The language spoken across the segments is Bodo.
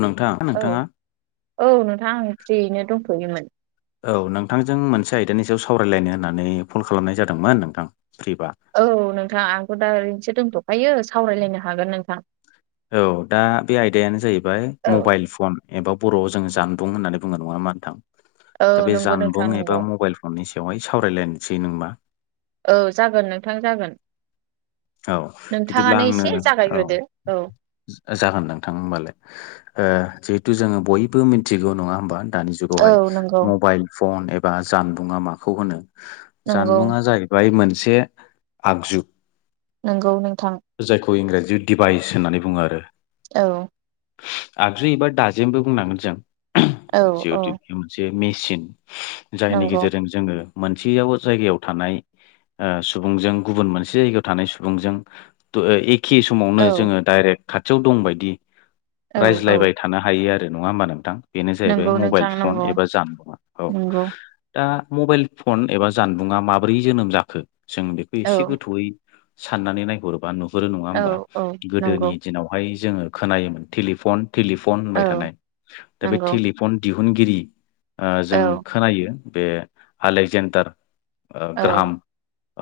नोंथां औ नोंथाङा औ नोंथाङां आं फ्रियैनो दंथ'योमोन औ नोंथांजों मोनसे आयदानि सायाव सावरायलायनो होननानै कल खालामनाय जादोंमोन नोंथां फ्रिबा औ नोंथां आंथ' दा ओरैनोसो दोनथ'खायो सावरायलायनो हागोन नोंथां औ दा बे आयदायानो जाहैबाय औ मबाइल फन एबा बर'आव जों जानबुं होननानै बुङो नङा होनबा नोंथां औ दा बे नंगौ नोंथां जानबुं नंगौ एबा मबाइल फननि सायावहाय सावरायलायनोसै नोंबा औ जागोन नोंथां जागोन औ बिदिब्ला नोंथाङानो आंनो एसे औ जागायग्रोदो औ जागोन नोंथां होमबालाय जिहेतु जोङो बयबो मिथिगौ नङा होमबा दानि जुग औ बेहाय नंगौ मबाइल फन एबा जानबुंङा माखौ होनो नंगौ जानबुङा जाहैबाय बाय मोनसे आगजु नोंगौ नोंथां जायखौ इंराजियाव दिभाइस होननानै बुङो आरो औ आगजु एबा दाजेमबो बुंनांगोन जों औ औ जिहेतु बे मोनसे मेचिन जायनि नंगौ गेजेरजों जोङो मोनसेयाव जायगायाव थानाय सुबुंजों गुबुन मोनसे जायगायाव थानाय सुबुंजों एखे समावनो औ जोङो डाइरेक्ट खाथियाव दंबायदि औ औ रायज्लायबाय थायो थानो हायो आरो नङा होमबा नोंथां बेनो जाहैबाय नंगौ मबाइल नोंथां फन नंगौ एबा जानबुं आरो नंगौ औ दा मबाइल फन एबा जानबुङा माब्रै जोनोम जाखो जों बेखौ औ एसे गोथौयै साननानै नायहरोबा नुहुरो नङा औ होमबा औ नंगौ गोदोनि दिनावहाय जोङो खोनायोमोन टेलिफन टेलिफन औ होनबाय थानाय दा बे नंगौ टेलिफन दिहुनगिरि औ जों खोनायो बे आलेक्जेन्डार औ ग्राहाम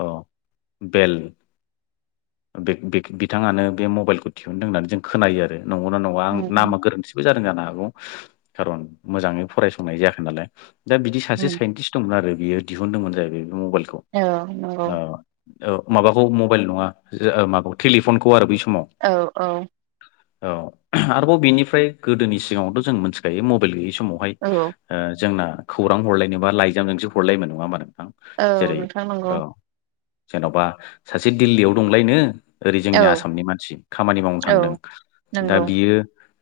औ बेल बिथाङानो बे मबाइलखौ दिहुनदों होननानै जों खोनायो आरो नंगौना नङा आं नंगौ नामा गोरोन्थि बो जादों जानो हागौ खारन मोजाङै फरायसंनाय जायाखै नालाय दा बिदि सासे उम साइनटिस्त मोन आरो बियो दिहुनदोंमोन जाहैबाय बे मबाइलखौ। औ नंगौ। ओ औ माबाखौ मबाइल नङा ओ माबाखौ टेलिफनखौ आरो बै समाव। औ औ औ आरोबाव बेनिफ्राय गोदोनि सिगाङावथ' जों मिथिखायो मबाइल गैयै समाव। बाहाय औ औ ओ जोंना खौरां हरलायनोबा लाइजामजोंसो हरलायमोन नङा होमबा नोंथां। औ जेरै नोंथां नंगौ औ जेन'बा सासे दिल्लीयाव दंलायनो ओरै औ जोंनि आसामनि मानसि खामानि मावनो औ थांदों, दा‌ नंगौ बियो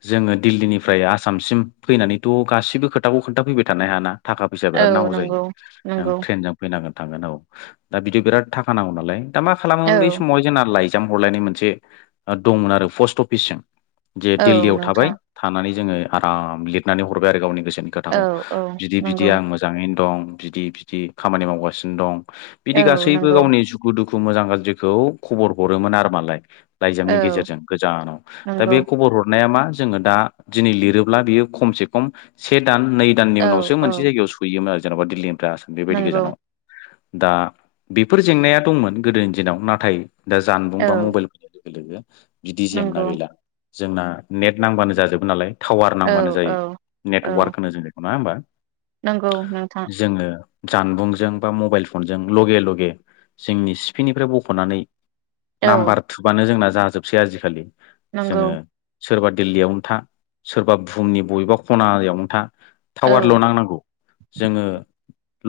जोङो दिल्लीनिफ्राय आसामसिम फैनानैथ' गासिबो खोथाखौ खोन्थाफैबाय थानो हायाना। थाखा फैसा औ बिराद नांगौ जायो नंगौ नों नंगौ ट्रेनजों फैनांगोन थांगोन औ दा बिदि बिराद थाखा नांगौ नालाय दा मा औ खालामोमोन बै समावहाय जोंना लाइजाम हरलायनाय मोनसे ओ दंमोन आरो पस्ट अफिसजों जे औ दिल्लीयाव थाबाय नोंथां थानानै जोङो आराम लिरनानै हरबाय आरो गावनि गोसोनि औ खोथाखौ औ बिदि बिदि नंगौ आं मोजाङैनो दं बिदि बिदि खामानि मावगासिनो दं। बिदि औ गासैबो नंगौ गावनि सुखु दुखु मोजां गाज्रिखौ खबर हरोमोन आरो मालाय लाइजामनि औ गेजेरजों गोजानाव दा नंगौ बे खबर हरनाया मा जोङो दा दिनै लिरोब्ला बियो खमसे खम से दान नै दाननि औ उनावसो औ मोनसे जायगायाव स फैयोमोन आरो जेन'बा दिल्लीनिफ्राय आसाम बेबायदि नंगौ गोजानाव दा बेफोर जेंनाया दंमोन गोदो दिनाव नाथाय दा जानबुं औ बा मबाइल होननाय लोगो लोगो बिदि जेंना नंगौ गैला। जोंना नेट नांबानो जाजोबो नालाय टावार औ नांबानो औ जायो। औ नेटवार्क होनो जों बेखौ नङा होमबा नंगौ नोंथां जोङो जानबुंजों बा मबाइल फनजों लगे लगे जोंनि सिफिनिफ्राय बख'नानै औ नाम्बार थुबानो जोंना जाजोबसै आजिखालि नंगौ जोङो सोरबा दिल्लीयावनो था सोरबा बुहुमनि बबेबा खनायावनो था औ टावारल' नांनांगौ जोङो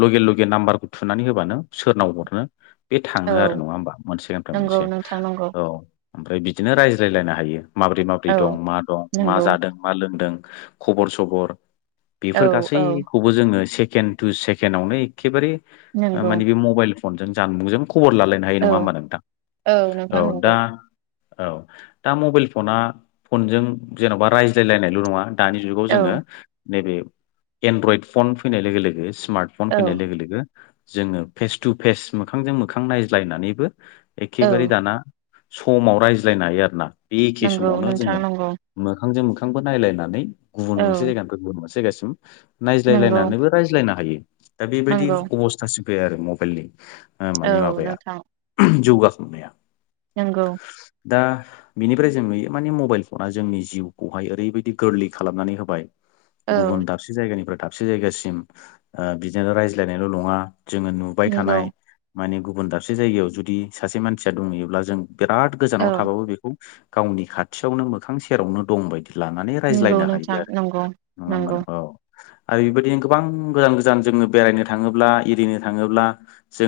लगे लगे नाम्बारखौ थुनानै होबानो सोरनाव हरनो बे थाङो आरो औ नङा होमबा मोनसेनिफ्राय नंगौ मोनसे नोंथां नंगौ औ ओमफ्राय बिदिनो रायज्लायलायनो हायो। माबोरै माबोरै औ दं मा दं मा नंगौ जादों मा लोंदों खबर सबर औ बेफोर औ गासैखौबो जोङो सेकेणड टु सेकेण्डआवनो खेबारे नंगौ माने बे मबाइल फन जों जानबुंजों खबर लालायना हायो औ नङा होमबा नोंथां नोंथां औ नंगौ दा औ दा मबाइल फना फनजों जेन'बा रायज्लायलायनायल' नङा दानि जुगाव औ जोङो नैबे एनड्रइड फन फैनाय लोगो लोगो स्मार्ट फन औ फैनाय लोगो लोगो जोङो फेस टु फेस मोखांजों मोखां नायज्लायनानैबो औ एखेबारे दाना समाव रायज्लायनो हायो आरोना बे एखे नंगौ समावनो नोंथां जोङो नंगौ मोखांजों मोखांबो नायलायनानै गुबुन औ मोनसे जायगानिफ्राय गुबुन मोनसे जायगासिम नंगौ नायज्लायलायनानैबो रायज्लायनो हायो दा बेबायदि नंगौ अबस्थासो फैबाय आरो मबाइलनि ओ औ माने माबाया नोंथां जौगा खांनाया नंगौ दा बिनिफ्राय जों नुयो माने मबाइल फना जोंनि जिउखौहाय ओरैबायदि गोरलै खालामनानै होबाय औ गुबुन दाबसे जायगानिफ्राय दाबसे जायगासिम बिदिनो रायज्लायनायल' नङा। जोङो नुबाय नंगौ थानाय माने गुबुन दाबसे जायगायाव जुदि सासे मानसिया दंहैयोब्ला जों बिराद औ गोजानाव थाबाबो बेखौ गावनि खाथियावनो मोखां सेरावनो दंबायदि लानानै नंगौ रायज्लायनो हायो नोंथां आरो, नंगौ नङा होमबा? नंगौ औ आरो बेबायदिनो गोबां गोजान गोजान जोङो बेरायनो थाङोब्ला एरिनो थाङोब्ला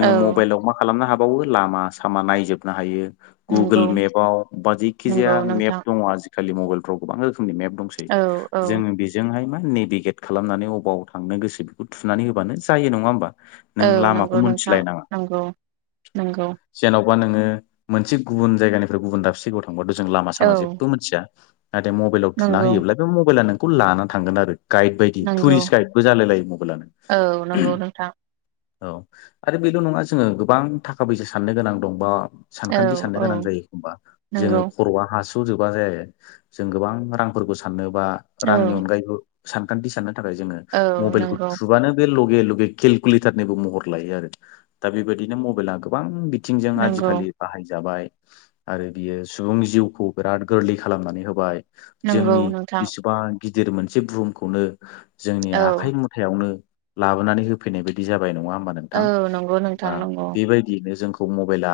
औ म मा खालामनो हाबावो लामा सामा नायजोबनो हायो। गुगोल नंगौ मेपाव बा जायखिजाया नंगौ मेप नोंथां दङ आजिखालि मबाइलफ्राव गोबां रोखोमनि मेप दंस औ औ जोङो बि बेजोंहाय मा नेभिगेट खालामनानै अबाव थांनो गोसो बेखौ थुनानै होबानो जायो नङा होमबा। औ नों लामाखौ नंगौ नोंथां मोनथिलायनाङा नंगौ नंगौ जेन'बा नोङो मोनसे गुबुन जायगानिफ्राय गुबुन दाबसे जायगायाव थांबाथ' जों लामा औ सामा जेबो मिथिया नाथाय मबाइलाव थुना नंगौ होयोब्ला नों मबाइला नोंखौ लाना थांगोन आरो गाइद बायदि नंगौ टुरिस्ट गाइदबो जालाय लायो औ मबाइलानो नंगौ नोंथां औ आरो बेल' नङा जोङो गोबां थाखा फैसा साननो गोनां दं बा औ सानखान्थि साननो औ गोनां जायो एखनबा जोङो नंगौ खर'आ हा स' जोबा जायो जों गोबां रांफोरखौ साननोबा औ रांनि अनगायैबो सानखान्थि साननो थाखाय जोङो औ मबाइलखौ नंगौ थ्रुबानो बे लगे लगे केलकुलेटारनिबो महर लायो आरो दा बेबायदिनो मबाइला गोबां बि आथिंजों आजि नंगौ खालि। बाहाय जाबाय आरो बियो सुबुंनि जिउखौ बिराद गोरलै खालामनानै होबाय। नंगौ जोंनि नोंथां बेसेबां गिदिर मोनसे बुहुमखौनो जोंनि औ आखाइ आखायावनो लाबोनानै होफैनाय बायदि जाबाय नङा होमबा नों औ नंगौ नोंथां। दा नंगौ बेबायदियैनो जोंखौ मबाइला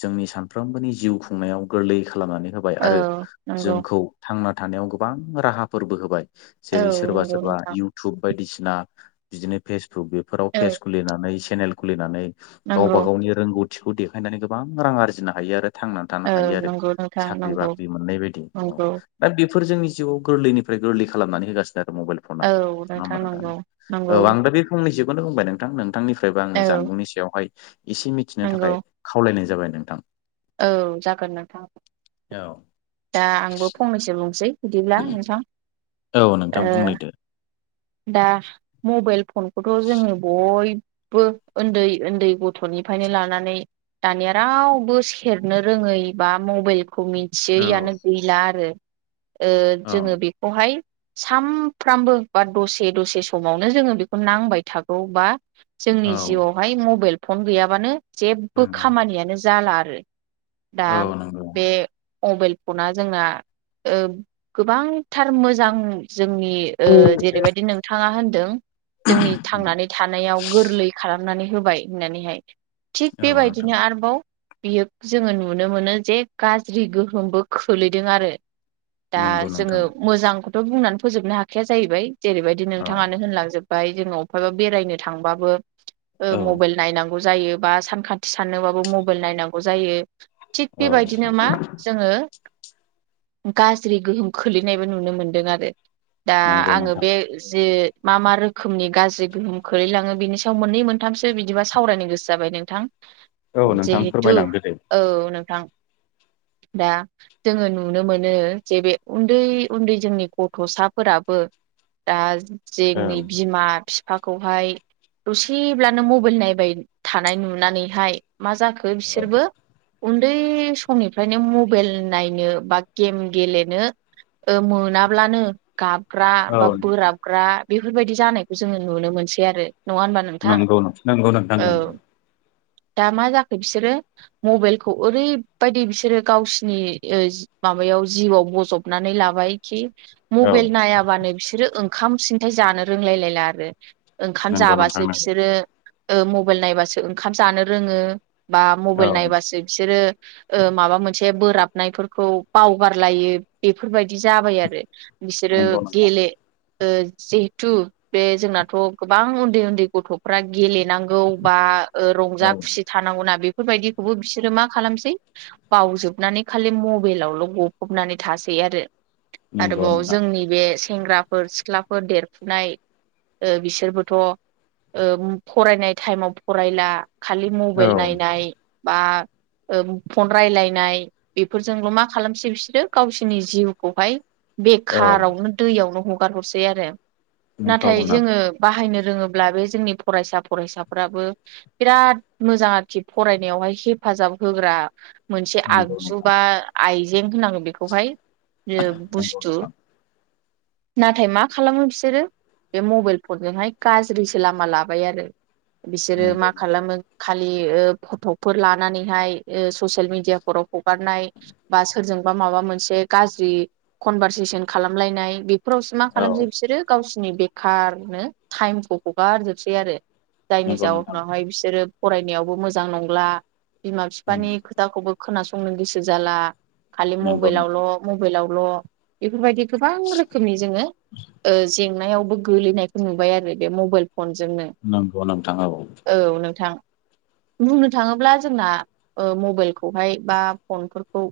जोंनि सानफ्रोमबोनि जिउ खुंनायाव गोरलै खालामनानै होबाय औ आरो नंगौ जोंखौ थांना थानायाव गोबां राहाफोरबो होबाय। औ जेरै सोरबा नंगौ सोरबा नोंथां इउ इउटुब बायदिसिना बिदिनो फेसबुक बेफोराव औ पेज खुलिनानै सेनेल खुलिनानै गावबा नंगौ गावनि रोंगौथिखौ देखायनानै गोबां रां आरजिनो हायो आरो। थांनानै थानो औ हायो आरो नंगौ नोंथां साख्रि नंगौ बाख्रि मोननाय बायदि। नंगौ दा बेफोर जोंनि जिउआव गोरलैनिफ्राय गोरलै खालामनानै होगासिनो आरो मबाइल नङा औ होनबा नोंथां नंगौ नंगौ औ दा फंनैसोखौनो बुंबाय नोंथां नोंथांनिफ्रायबो औ आङो जानबुंनि सायावहाय एसे मिथिनो नंगौ थाखाय खावलायनाय जाबाय नोंथां। औ जागोन नोंथां दा आंबो फंनैसो बुंसै बिदिब्ला नोंथां। औ नोंथां ओ बुंनाय दे। दा मबाइल फनखौथ' जोङो बय उन्दै उन्दै गथ'निफ्रायनो लानानै दानिया रावबो सेरनो रोङै बा मबाइलखौ मिथियैआनो गैला आरो। औ औ जोङो बेखौहाय सानफ्रामबो बा दसे दसे समावनो जोङो बेखौ नांबाय थागौ बा जोंनि जिउआवहाय मबाइल फन गैयाबानो जेबबो नंगौ खामानियानो जाला आरो। दा औ नंगौ बे मबाइल फना जोंना गोबांथार मोजां जोंनि जेरैबायदि नों नोंथांङा होनदों जोंनि थांनानै थानायाव गोरलै खालामनानै होबाय होननानैहाय। थिग औ नोंथां बेबायदिनो आरोबाव बियो जोंङो नुनो मोनो जे गाज्रि गोहोमबो खोलैदों आरो। दा नंगौ जोंङो नोंथां मोजांखौथ' बुंनानै फोजोबनो हाखाया जाहैबाय जेरै बायदि। औ बनोंथांङ नो होनलां जोबबाय जोंङो अफायबा बेरायनो थांबाबो औ मबाइल नायनांगौ। जायो बा सानखान्थि साननोबाबो मबाइल नायनांगौ जायो। थिग औ बेबायदिनो नोंथां मा जोंङो। गाज्रि गोहोम खोलैनायबो नुनो मोनदों आरो। दा नंगौ आंङो नोंथां बे जि मा मा रोखोमनि गाज्रि गोहोम खोलैलाङो बिनि सायाव मोननै मोनथामसो बिदिबा सावरायनो गोसो जाबाय नोंथां। [inaudible] औ नोंथां जिहेथु फोरमायलांदो दे। औ नोंथां दा जोङो नुनो मोनो जे बे उन्दै उन्दै जोंनि गथ'साफोराबो दा औ जोंनि बिमा बिफा बिफाखौहाय दसेब्लानो मबाइल नायबाय थानाय नुनानैहाय मा जाखो औ बिसोरबो उन्दै समनिफ्रायनो मबाइल नायनो बा गेम गेलेनो। मोनाब्लानो गाबग्रा औ बा बोराबग्रा बेफोर बायदि जानायखौ जोङो नुनो मोनसै आरो नङा होमबा नोंथां नंगौ नंगौ नोंथां औ नंगौ दा मा जाखो बिसोरो? मबाइलखौ ओरैबायदि बिसोरो गावसिनि। माबायाव जिउआव बजबनानै लाबाय खि औ मबाइल नायाबानो बिसोरो ओंखाम सिन्थाय जानो रोंलायलायला आरो ओंखाम नंगौ नोंथां जाबासो नंगौ बिसोरो ओ मबाइल नायबासो ओंखाम जानो रोंङो। बा मबाइल औ नायबासो बिसोरो ओ माबा मोनसे बोराबनायफोरखौ बावगारलायो बेफोरबायदि जाबाय आरो। बिसोरो नंगौ नोंथां गेले ओ जिहेथु बे जोंनाथ' गोबां उन्दै उन्दै गथ'फ्रा गेलेनांगौ औ बा ओ रंजा औ खुसि थानांगौना बेफोरबायदिखौबो बिसोरो मा खालामसै बावजोबनानै खालि मबाइलावल' गफबनानै थासै आरो। नंगौ आरोबाव नोंथां जोंनि बे सेंग्राफोर सिख्लाफोर देरफुनाय ओ बिसोरबोथ' ओ फरायनाय टाइमाव फरायला खालि म औ मबाइल नायनाय बा ओ फन रायलायनाय बेफोरजोंल' मा खालामसै बिसोरो गावसोरनि जिउखौहाय औ बेखारावनो दैयावनो हगार हरसै आरो नाथाय नंखागौना जोंङो। बाहायनो रोंङोब्ला बे जोंनि फरायसा फरायसाफ्राबो बिराद मोजां आरोखि फरायनायावहाय हेफाजाब होग्रा मोनसे नंगौ नोंथां आगजु बा। आइजें होनांगो बेखौहाय ओ नंगौ बुस्थु नोंथां नाथाय मा खालामो बिसोरो बे मबाइल फनजोंहाय गाज्रिसो लामा लाबाय आरो। बिसोरो नंगौ मा नोंथां खालामो? खालि ओ फट'फोर लानानैहाय ओ ससियेल मिडियाफोराव हगारनाय। बा सोरजोंबा माबा मोनसे गाज्रि कनभारसेसन खालामलायनाय बे बेफोरावसो मा औ खालामसै बिसोरो गावसोरनि बेखार नो टाइमखौ हगारजोबसै आरो। जायनि नंगौ नोंथां जाउनावहाय बिसोरो फरायनायावबो मोजां नंला बिमा बिफानि खोथाखौबो खोनासंनो गोसो जाला खालि नंगौ नोंथां मबाइलावल' मबाइलावल' बेफोरबायदि गोबां रोखोमनि जोंङों ओ जेंनायावबो गोलैनायखौ नुबाय आरो बे मबाइल फनजोंनो। नंगौ नोंथां औ। औ नोंथां। बुंनो थाङोब्ला जोंना ओ मबाइलखौहाय बा फनफोरखौ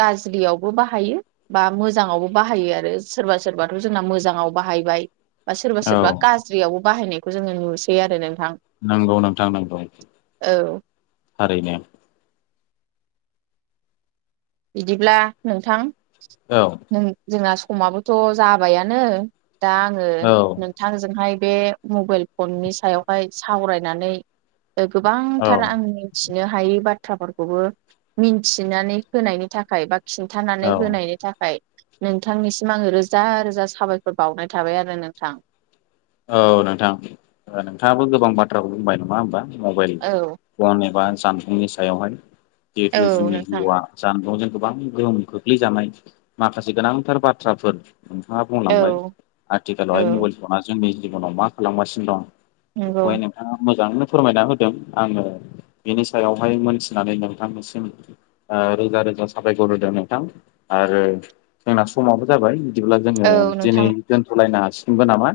गाज्रियावबो बाहायो। बा मोजाङावबो बाहायो आरो सोरबा सोरबाथ' जोंना मोजांङाव बाहायबाय। बा सोरबा औ सोरबा गाज्रियावबो बाहायनायखौ जोंङो नुसै आरो नोंथां नंगौ नोंथां नांगौ। औ। थारैनो। बिदिब्ला नोंथां औ नों जोंना समाबोथ' जाबायानो दा आङो नों औ नोंथांजोंहाय बे मबाइल फननि सायावहाय सावरायनानै ओ गोबांथार औ आं मिथिनो हायै बाथ्राफोरखौबो मिन्थिनानै होनायनि थाखाय बा खिन्थानानै होनायनि थाखाय नोंथांनिसिम आंङो रोजा रोजा साबायखर बावनाय थाबाय आरो नोंथां। औ नोंथां नोंथांङाबो गोबां बाथ्राखौ बुंबाय नंङा होमबा मबाइल औ फन एबा जानबुंनि सायावहाय औ जिहेतु जोंनि नोंथां जिउआ जानबुंजों गोबां गोहोम खोख्लैजानाय माखासे गोनांथार बाथ्राफोर नोंथाङा बुंलांबाय औ आथिखालावहाय औ मबाइल फना जोंनि जिबनाव मा खालामगासिनो दं। नंगौ बेखौहाय नों नोंथाङा मोजाङैनो फोरमायना होदों। आङो बेनि सायावहाय मोनथिनानै नोंथांनिसिम ओ रोजा रोजा साबायखर होदों नोंथां आरो जोंना समाबो जाबाय बिदिब्ला जोङो औ दिनै नोंथां दोनथ'लायनो हासिगोनबो नामा?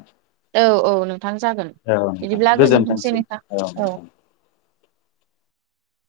औ औ नोंथां जागोन औ नोंथां बिदिब्ला गोजोनथोंसै नोंथां औ नोंथां।